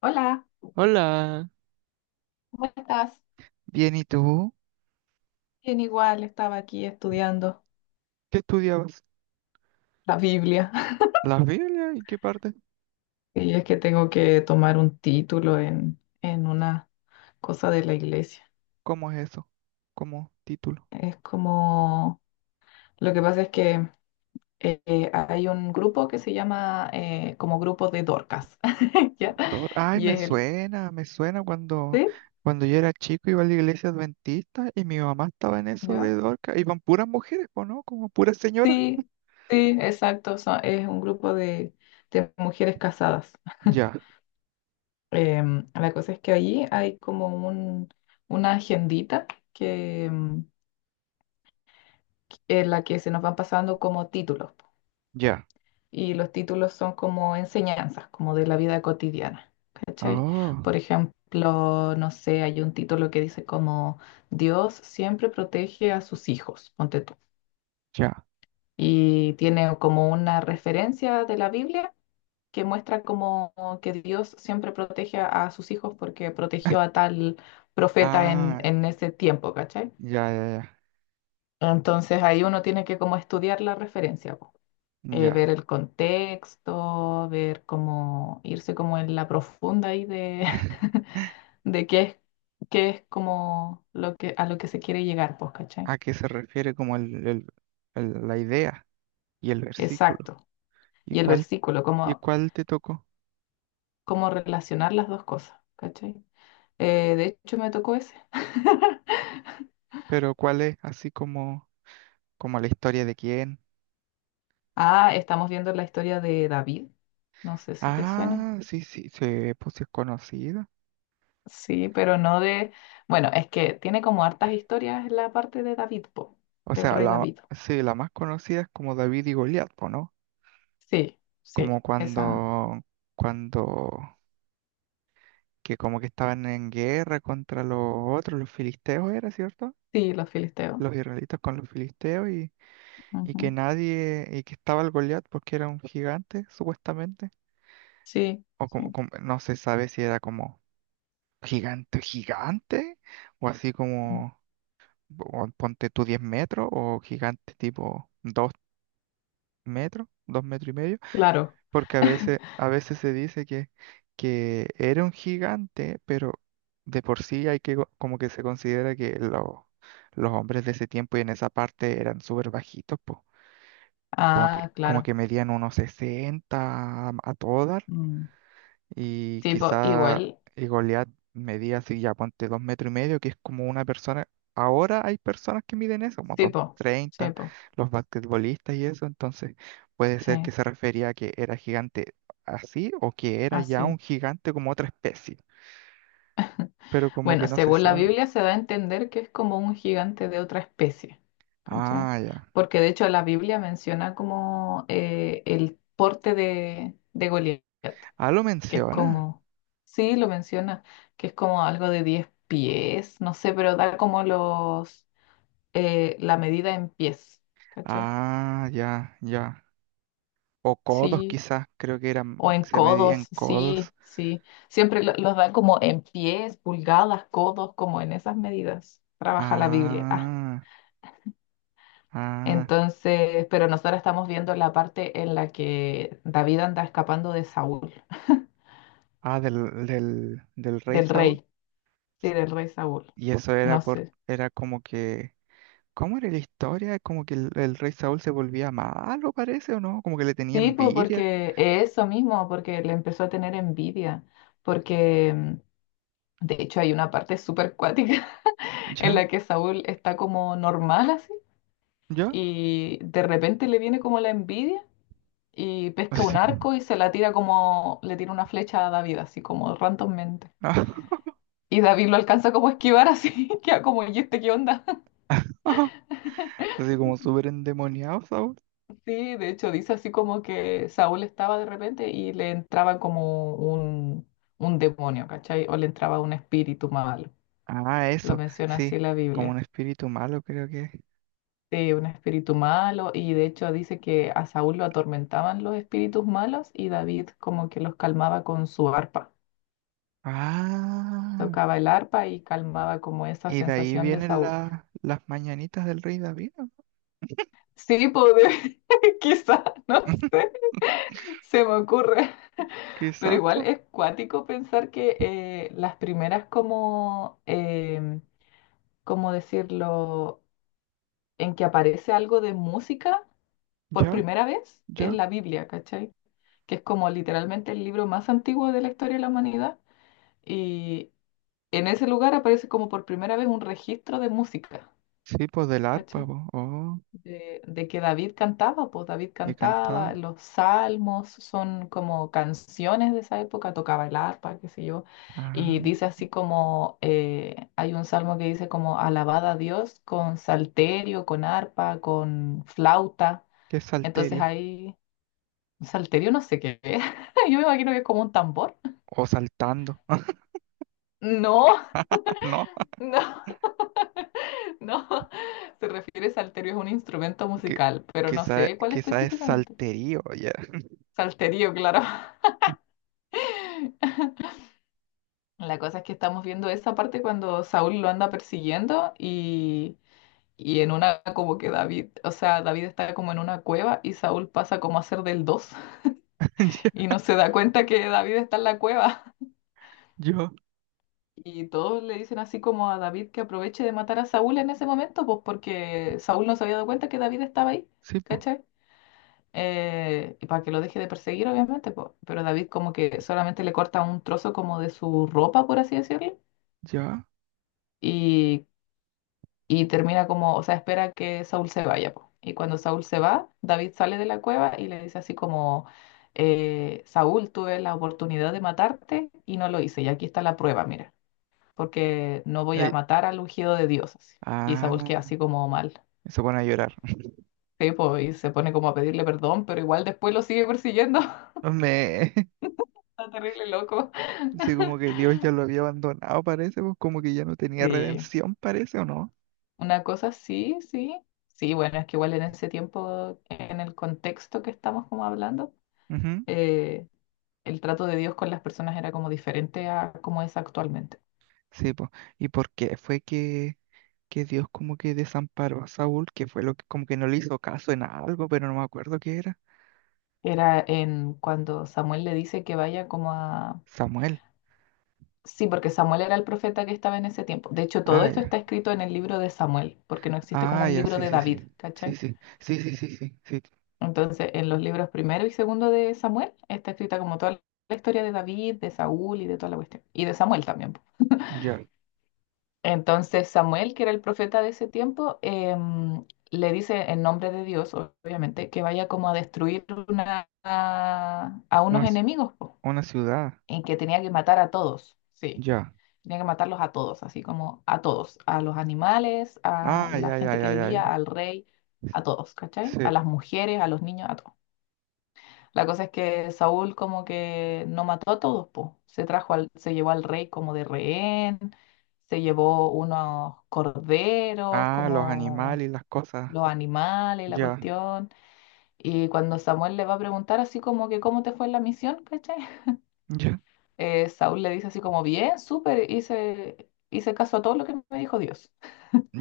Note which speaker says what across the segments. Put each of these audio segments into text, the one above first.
Speaker 1: Hola,
Speaker 2: Hola,
Speaker 1: ¿cómo estás?
Speaker 2: bien, ¿y tú?
Speaker 1: Bien, igual estaba aquí estudiando
Speaker 2: ¿Qué estudiabas?
Speaker 1: la Biblia.
Speaker 2: ¿La Biblia? ¿Y qué parte?
Speaker 1: Y es que tengo que tomar un título en una cosa de la iglesia.
Speaker 2: ¿Cómo es eso? ¿Cómo título?
Speaker 1: Es como, lo que pasa es que hay un grupo que se llama como grupo de Dorcas. ¿Ya?
Speaker 2: Ay,
Speaker 1: Y
Speaker 2: me
Speaker 1: es el,
Speaker 2: suena, me suena cuando,
Speaker 1: ¿sí?
Speaker 2: cuando yo era chico iba a la iglesia adventista y mi mamá estaba en eso de
Speaker 1: ¿Ya?
Speaker 2: Dorca. Iban puras mujeres, po, ¿no? Como puras señoras.
Speaker 1: Sí, sí, exacto. Es un grupo de mujeres casadas.
Speaker 2: Ya,
Speaker 1: La cosa es que allí hay como un, una agendita que, en la que se nos van pasando como títulos, po.
Speaker 2: ya.
Speaker 1: Y los títulos son como enseñanzas, como de la vida cotidiana. ¿Cachai?
Speaker 2: Oh,
Speaker 1: Por ejemplo, no sé, hay un título que dice como Dios siempre protege a sus hijos, ponte tú.
Speaker 2: ya.
Speaker 1: Y tiene como una referencia de la Biblia que muestra como que Dios siempre protege a sus hijos porque protegió a tal profeta en,
Speaker 2: Ah,
Speaker 1: en ese tiempo, ¿cachai?
Speaker 2: ya, ya,
Speaker 1: Entonces ahí uno tiene que como estudiar la referencia, po.
Speaker 2: ya.
Speaker 1: Ver
Speaker 2: Ya.
Speaker 1: el contexto, ver cómo irse como en la profunda ahí de, de qué es como lo que, a lo que se quiere llegar, pues, ¿cachai?
Speaker 2: ¿A qué se refiere como la idea y el versículo?
Speaker 1: Exacto.
Speaker 2: ¿Y
Speaker 1: Y el
Speaker 2: cuál,
Speaker 1: versículo,
Speaker 2: y
Speaker 1: cómo,
Speaker 2: cuál te tocó?
Speaker 1: cómo relacionar las dos cosas, ¿cachai? De hecho me tocó ese.
Speaker 2: Pero ¿cuál es así como... Como la historia de quién.
Speaker 1: Ah, estamos viendo la historia de David. No sé si te suena.
Speaker 2: Ah, sí, sí, sí, pues sí es conocida.
Speaker 1: Sí, pero no de... Bueno, es que tiene como hartas historias la parte de David, po,
Speaker 2: O
Speaker 1: del
Speaker 2: sea,
Speaker 1: rey
Speaker 2: la,
Speaker 1: David.
Speaker 2: sí, la más conocida es como David y Goliat, po, ¿no?
Speaker 1: Sí,
Speaker 2: Como
Speaker 1: sí, esa.
Speaker 2: cuando, que como que estaban en guerra contra los otros, los filisteos era, ¿cierto?
Speaker 1: Sí, los filisteos.
Speaker 2: Los israelitas con los filisteos y que
Speaker 1: Ujú.
Speaker 2: nadie, y que estaba el Goliat porque era un gigante, supuestamente.
Speaker 1: Sí,
Speaker 2: O
Speaker 1: sí.
Speaker 2: no se sabe si era como gigante, gigante, o así
Speaker 1: Mm.
Speaker 2: como... o ponte tú 10 metros o gigante tipo 2 metros, 2 metros y medio,
Speaker 1: Claro.
Speaker 2: porque a veces, a veces se dice que era un gigante, pero de por sí como que se considera que los hombres de ese tiempo y en esa parte eran súper bajitos, po. Como que,
Speaker 1: Ah,
Speaker 2: como que
Speaker 1: claro.
Speaker 2: medían unos 60 a todas.
Speaker 1: Mm.
Speaker 2: Y
Speaker 1: Sí, po,
Speaker 2: quizá
Speaker 1: igual.
Speaker 2: Goliat medía así, ya ponte 2 metros y medio, que es como una persona. Ahora hay personas que miden eso, como
Speaker 1: Sí,
Speaker 2: dos
Speaker 1: po. Sí,
Speaker 2: treinta,
Speaker 1: po.
Speaker 2: los basquetbolistas y eso. Entonces, puede
Speaker 1: Sí,
Speaker 2: ser que se refería a que era gigante así o que era ya
Speaker 1: así.
Speaker 2: un gigante como otra especie. Pero como
Speaker 1: Bueno,
Speaker 2: que no se
Speaker 1: según la
Speaker 2: sabe.
Speaker 1: Biblia se da a entender que es como un gigante de otra especie, ¿cachai?
Speaker 2: Ah, ya.
Speaker 1: Porque de hecho la Biblia menciona como el porte de Goliat,
Speaker 2: Ah, lo
Speaker 1: que es
Speaker 2: menciona.
Speaker 1: como, sí, lo menciona, que es como algo de 10 pies, no sé, pero da como los, la medida en pies, ¿cachai?
Speaker 2: Ah, ya, ya. O codos
Speaker 1: Sí,
Speaker 2: quizás, creo que eran,
Speaker 1: o en
Speaker 2: se medían
Speaker 1: codos,
Speaker 2: codos.
Speaker 1: sí, sí. Siempre los dan como en pies, pulgadas, codos, como en esas medidas. Trabaja la Biblia. Ah,
Speaker 2: Ah, ah.
Speaker 1: entonces, pero nosotros estamos viendo la parte en la que David anda escapando de Saúl,
Speaker 2: Ah, del Rey
Speaker 1: del
Speaker 2: Saúl.
Speaker 1: rey, sí, del rey Saúl.
Speaker 2: Y eso era
Speaker 1: No
Speaker 2: por,
Speaker 1: sé.
Speaker 2: era como que, ¿cómo era la historia? Como que el rey Saúl se volvía malo, parece, o no, como que le tenía
Speaker 1: Sí, pues
Speaker 2: envidia,
Speaker 1: porque eso mismo, porque le empezó a tener envidia, porque de hecho hay una parte súper cuática en
Speaker 2: ¿ya?
Speaker 1: la que Saúl está como normal así
Speaker 2: ¿Ya?
Speaker 1: y de repente le viene como la envidia y pesca un
Speaker 2: Así como,
Speaker 1: arco y se la tira como, le tira una flecha a David, así como randommente. Y David lo alcanza como a esquivar así, queda como, ¿y este qué onda?
Speaker 2: así como súper endemoniado Saúl.
Speaker 1: Sí, de hecho dice así como que Saúl estaba de repente y le entraba como un demonio, ¿cachai? O le entraba un espíritu malo.
Speaker 2: Ah,
Speaker 1: Lo
Speaker 2: eso,
Speaker 1: menciona así
Speaker 2: sí,
Speaker 1: la
Speaker 2: como un
Speaker 1: Biblia.
Speaker 2: espíritu malo, creo que es.
Speaker 1: Sí, un espíritu malo y de hecho dice que a Saúl lo atormentaban los espíritus malos y David como que los calmaba con su arpa.
Speaker 2: Ah,
Speaker 1: Tocaba el arpa y calmaba como esa
Speaker 2: y de ahí
Speaker 1: sensación de
Speaker 2: vienen
Speaker 1: Saúl.
Speaker 2: las mañanitas del rey David, ¿no?
Speaker 1: Sí, poder, quizá, no sé, se me ocurre. Pero
Speaker 2: Quizás,
Speaker 1: igual
Speaker 2: pues,
Speaker 1: es cuático pensar que las primeras como, ¿cómo decirlo?, en que aparece algo de música por
Speaker 2: ya,
Speaker 1: primera vez es
Speaker 2: ya.
Speaker 1: la Biblia, ¿cachai? Que es como literalmente el libro más antiguo de la historia de la humanidad y en ese lugar aparece como por primera vez un registro de música,
Speaker 2: Sí, pues del arpa,
Speaker 1: ¿cachai?
Speaker 2: pues,
Speaker 1: De que David cantaba, pues David
Speaker 2: que
Speaker 1: cantaba,
Speaker 2: cantaba.
Speaker 1: los salmos son como canciones de esa época, tocaba el arpa, qué sé yo, y
Speaker 2: Ah,
Speaker 1: dice así como, hay un salmo que dice como alabad a Dios con salterio, con arpa, con flauta,
Speaker 2: qué
Speaker 1: entonces
Speaker 2: salterio.
Speaker 1: ahí, salterio no sé qué es, yo me imagino que es como un tambor.
Speaker 2: O saltando.
Speaker 1: No,
Speaker 2: No,
Speaker 1: no, no, se refiere salterio, es un instrumento
Speaker 2: que,
Speaker 1: musical, pero no
Speaker 2: quizá,
Speaker 1: sé cuál
Speaker 2: quizá es
Speaker 1: específicamente.
Speaker 2: salterío, ya.
Speaker 1: Salterio, claro. La cosa es que estamos viendo esa parte cuando Saúl lo anda persiguiendo y en una como que David, o sea, David está como en una cueva y Saúl pasa como a ser del 2
Speaker 2: Ya,
Speaker 1: y no se da cuenta que David está en la cueva.
Speaker 2: yo,
Speaker 1: Y todos le dicen así como a David que aproveche de matar a Saúl en ese momento, pues porque Saúl no se había dado cuenta que David estaba ahí,
Speaker 2: sí, po,
Speaker 1: ¿cachai? Y para que lo deje de perseguir, obviamente, pues. Pero David como que solamente le corta un trozo como de su ropa, por así decirlo.
Speaker 2: ya.
Speaker 1: Y Y termina como, o sea, espera que Saúl se vaya, po. Y cuando Saúl se va, David sale de la cueva y le dice así como, Saúl, tuve la oportunidad de matarte y no lo hice. Y aquí está la prueba, mira, porque no voy a
Speaker 2: Ey,
Speaker 1: matar al ungido de Dios, así. Y Saúl queda
Speaker 2: ah,
Speaker 1: así como mal.
Speaker 2: se pone a llorar.
Speaker 1: Sí, po, y se pone como a pedirle perdón, pero igual después lo sigue persiguiendo.
Speaker 2: Me,
Speaker 1: Está terrible loco.
Speaker 2: sí, como que Dios ya lo había abandonado, parece, pues como que ya no tenía
Speaker 1: Sí,
Speaker 2: redención, parece, ¿o no?
Speaker 1: una cosa sí, sí. Sí, bueno, es que igual en ese tiempo, en el contexto que estamos como hablando,
Speaker 2: Ujú,
Speaker 1: eh, el trato de Dios con las personas era como diferente a como es actualmente.
Speaker 2: sí, pues. ¿Y por qué fue que Dios como que desamparó a Saúl? Que fue lo que como que no le hizo caso en algo, pero no me acuerdo qué era.
Speaker 1: Era en cuando Samuel le dice que vaya como a...
Speaker 2: Samuel.
Speaker 1: Sí, porque Samuel era el profeta que estaba en ese tiempo. De hecho, todo
Speaker 2: Ah,
Speaker 1: esto
Speaker 2: ya.
Speaker 1: está escrito en el libro de Samuel, porque no existe como
Speaker 2: Ah,
Speaker 1: un
Speaker 2: ya,
Speaker 1: libro
Speaker 2: sí,
Speaker 1: de
Speaker 2: sí,
Speaker 1: David,
Speaker 2: sí. Sí,
Speaker 1: ¿cachai?
Speaker 2: sí, sí, sí, sí, sí, sí.
Speaker 1: Entonces, en los libros primero y segundo de Samuel está escrita como toda la historia de David, de Saúl y de toda la cuestión. Y de Samuel también.
Speaker 2: Ya.
Speaker 1: Entonces Samuel, que era el profeta de ese tiempo, le dice en nombre de Dios, obviamente, que vaya como a destruir a
Speaker 2: Una,
Speaker 1: unos
Speaker 2: ci-
Speaker 1: enemigos, po,
Speaker 2: una ciudad.
Speaker 1: en que tenía que matar a todos, sí,
Speaker 2: Ya.
Speaker 1: tenía que matarlos a todos, así como a todos, a los animales,
Speaker 2: Ah,
Speaker 1: a la
Speaker 2: ya, ya,
Speaker 1: gente que
Speaker 2: ya, ya,
Speaker 1: vivía,
Speaker 2: ya.
Speaker 1: al rey, a todos, ¿cachai? A
Speaker 2: Sí.
Speaker 1: las mujeres, a los niños, a todos. La cosa es que Saúl como que no mató a todos, po. Se trajo al, se llevó al rey como de rehén, se llevó unos corderos,
Speaker 2: Ah, los
Speaker 1: como
Speaker 2: animales y las cosas.
Speaker 1: los animales, la
Speaker 2: Ya,
Speaker 1: cuestión. Y cuando Samuel le va a preguntar así como que cómo te fue en la misión, ¿cachai?
Speaker 2: ya,
Speaker 1: Saúl le dice así como, bien, súper, hice caso a todo lo que me dijo Dios.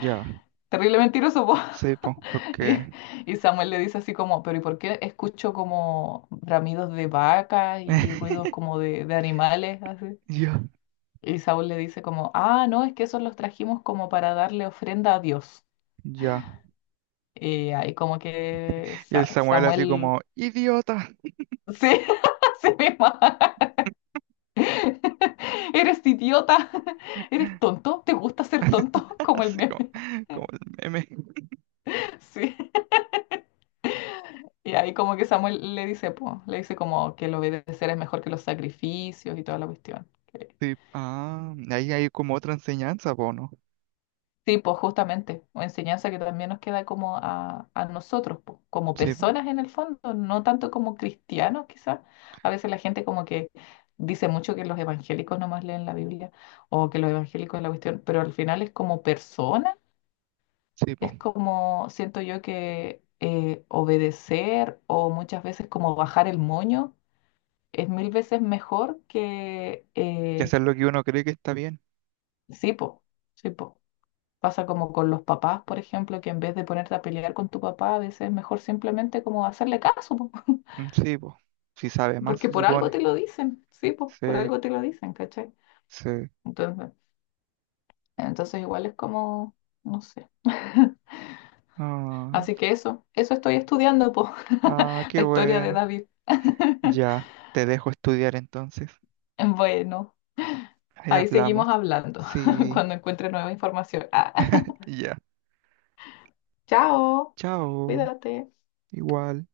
Speaker 2: ya.
Speaker 1: Terrible mentiroso, po.
Speaker 2: Sí, pues,
Speaker 1: Y,
Speaker 2: porque.
Speaker 1: y Samuel le dice así como, pero ¿y por qué escucho como bramidos de vaca y ruidos como de animales? Así.
Speaker 2: Ya,
Speaker 1: Y Saúl le dice como, ah, no, es que esos los trajimos como para darle ofrenda a Dios.
Speaker 2: ya.
Speaker 1: Y ahí como que
Speaker 2: Y el Samuel así
Speaker 1: Samuel,
Speaker 2: como, idiota.
Speaker 1: sí, sí mismo. Eres idiota, eres tonto, ¿te gusta ser tonto? Como el
Speaker 2: Así como,
Speaker 1: meme,
Speaker 2: como el meme.
Speaker 1: sí. Y ahí como que Samuel le dice, po, le dice como que el obedecer es mejor que los sacrificios y toda la cuestión.
Speaker 2: Sí. Ah, ahí hay como otra enseñanza, po, ¿no?
Speaker 1: Sí, pues justamente, o enseñanza que también nos queda como a nosotros, po, como
Speaker 2: Sí, po.
Speaker 1: personas en el fondo, no tanto como cristianos quizás. A veces la gente como que dice mucho que los evangélicos nomás leen la Biblia o que los evangélicos es la cuestión, pero al final es como persona,
Speaker 2: Sí, po.
Speaker 1: es como siento yo que obedecer o muchas veces como bajar el moño es mil veces mejor que,
Speaker 2: Que hacer lo que uno cree que está bien.
Speaker 1: sí, pues sí, pues. Pasa como con los papás, por ejemplo, que en vez de ponerte a pelear con tu papá, a veces es mejor simplemente como hacerle caso, po,
Speaker 2: Mm, sí, po. Si sabe más,
Speaker 1: porque
Speaker 2: se
Speaker 1: por algo
Speaker 2: supone.
Speaker 1: te lo dicen, sí, pues
Speaker 2: Sí,
Speaker 1: por algo te lo dicen, ¿cachai?
Speaker 2: sí.
Speaker 1: Entonces, entonces igual es como, no sé.
Speaker 2: Ah,
Speaker 1: Así que eso estoy estudiando, po,
Speaker 2: ah, qué
Speaker 1: la historia de
Speaker 2: bueno.
Speaker 1: David.
Speaker 2: Ya, te dejo estudiar entonces.
Speaker 1: Bueno,
Speaker 2: Ahí
Speaker 1: ahí
Speaker 2: hablamos.
Speaker 1: seguimos hablando
Speaker 2: Sí,
Speaker 1: cuando encuentre nueva información. Ah,
Speaker 2: ya.
Speaker 1: chao,
Speaker 2: Chao.
Speaker 1: cuídate.
Speaker 2: Igual.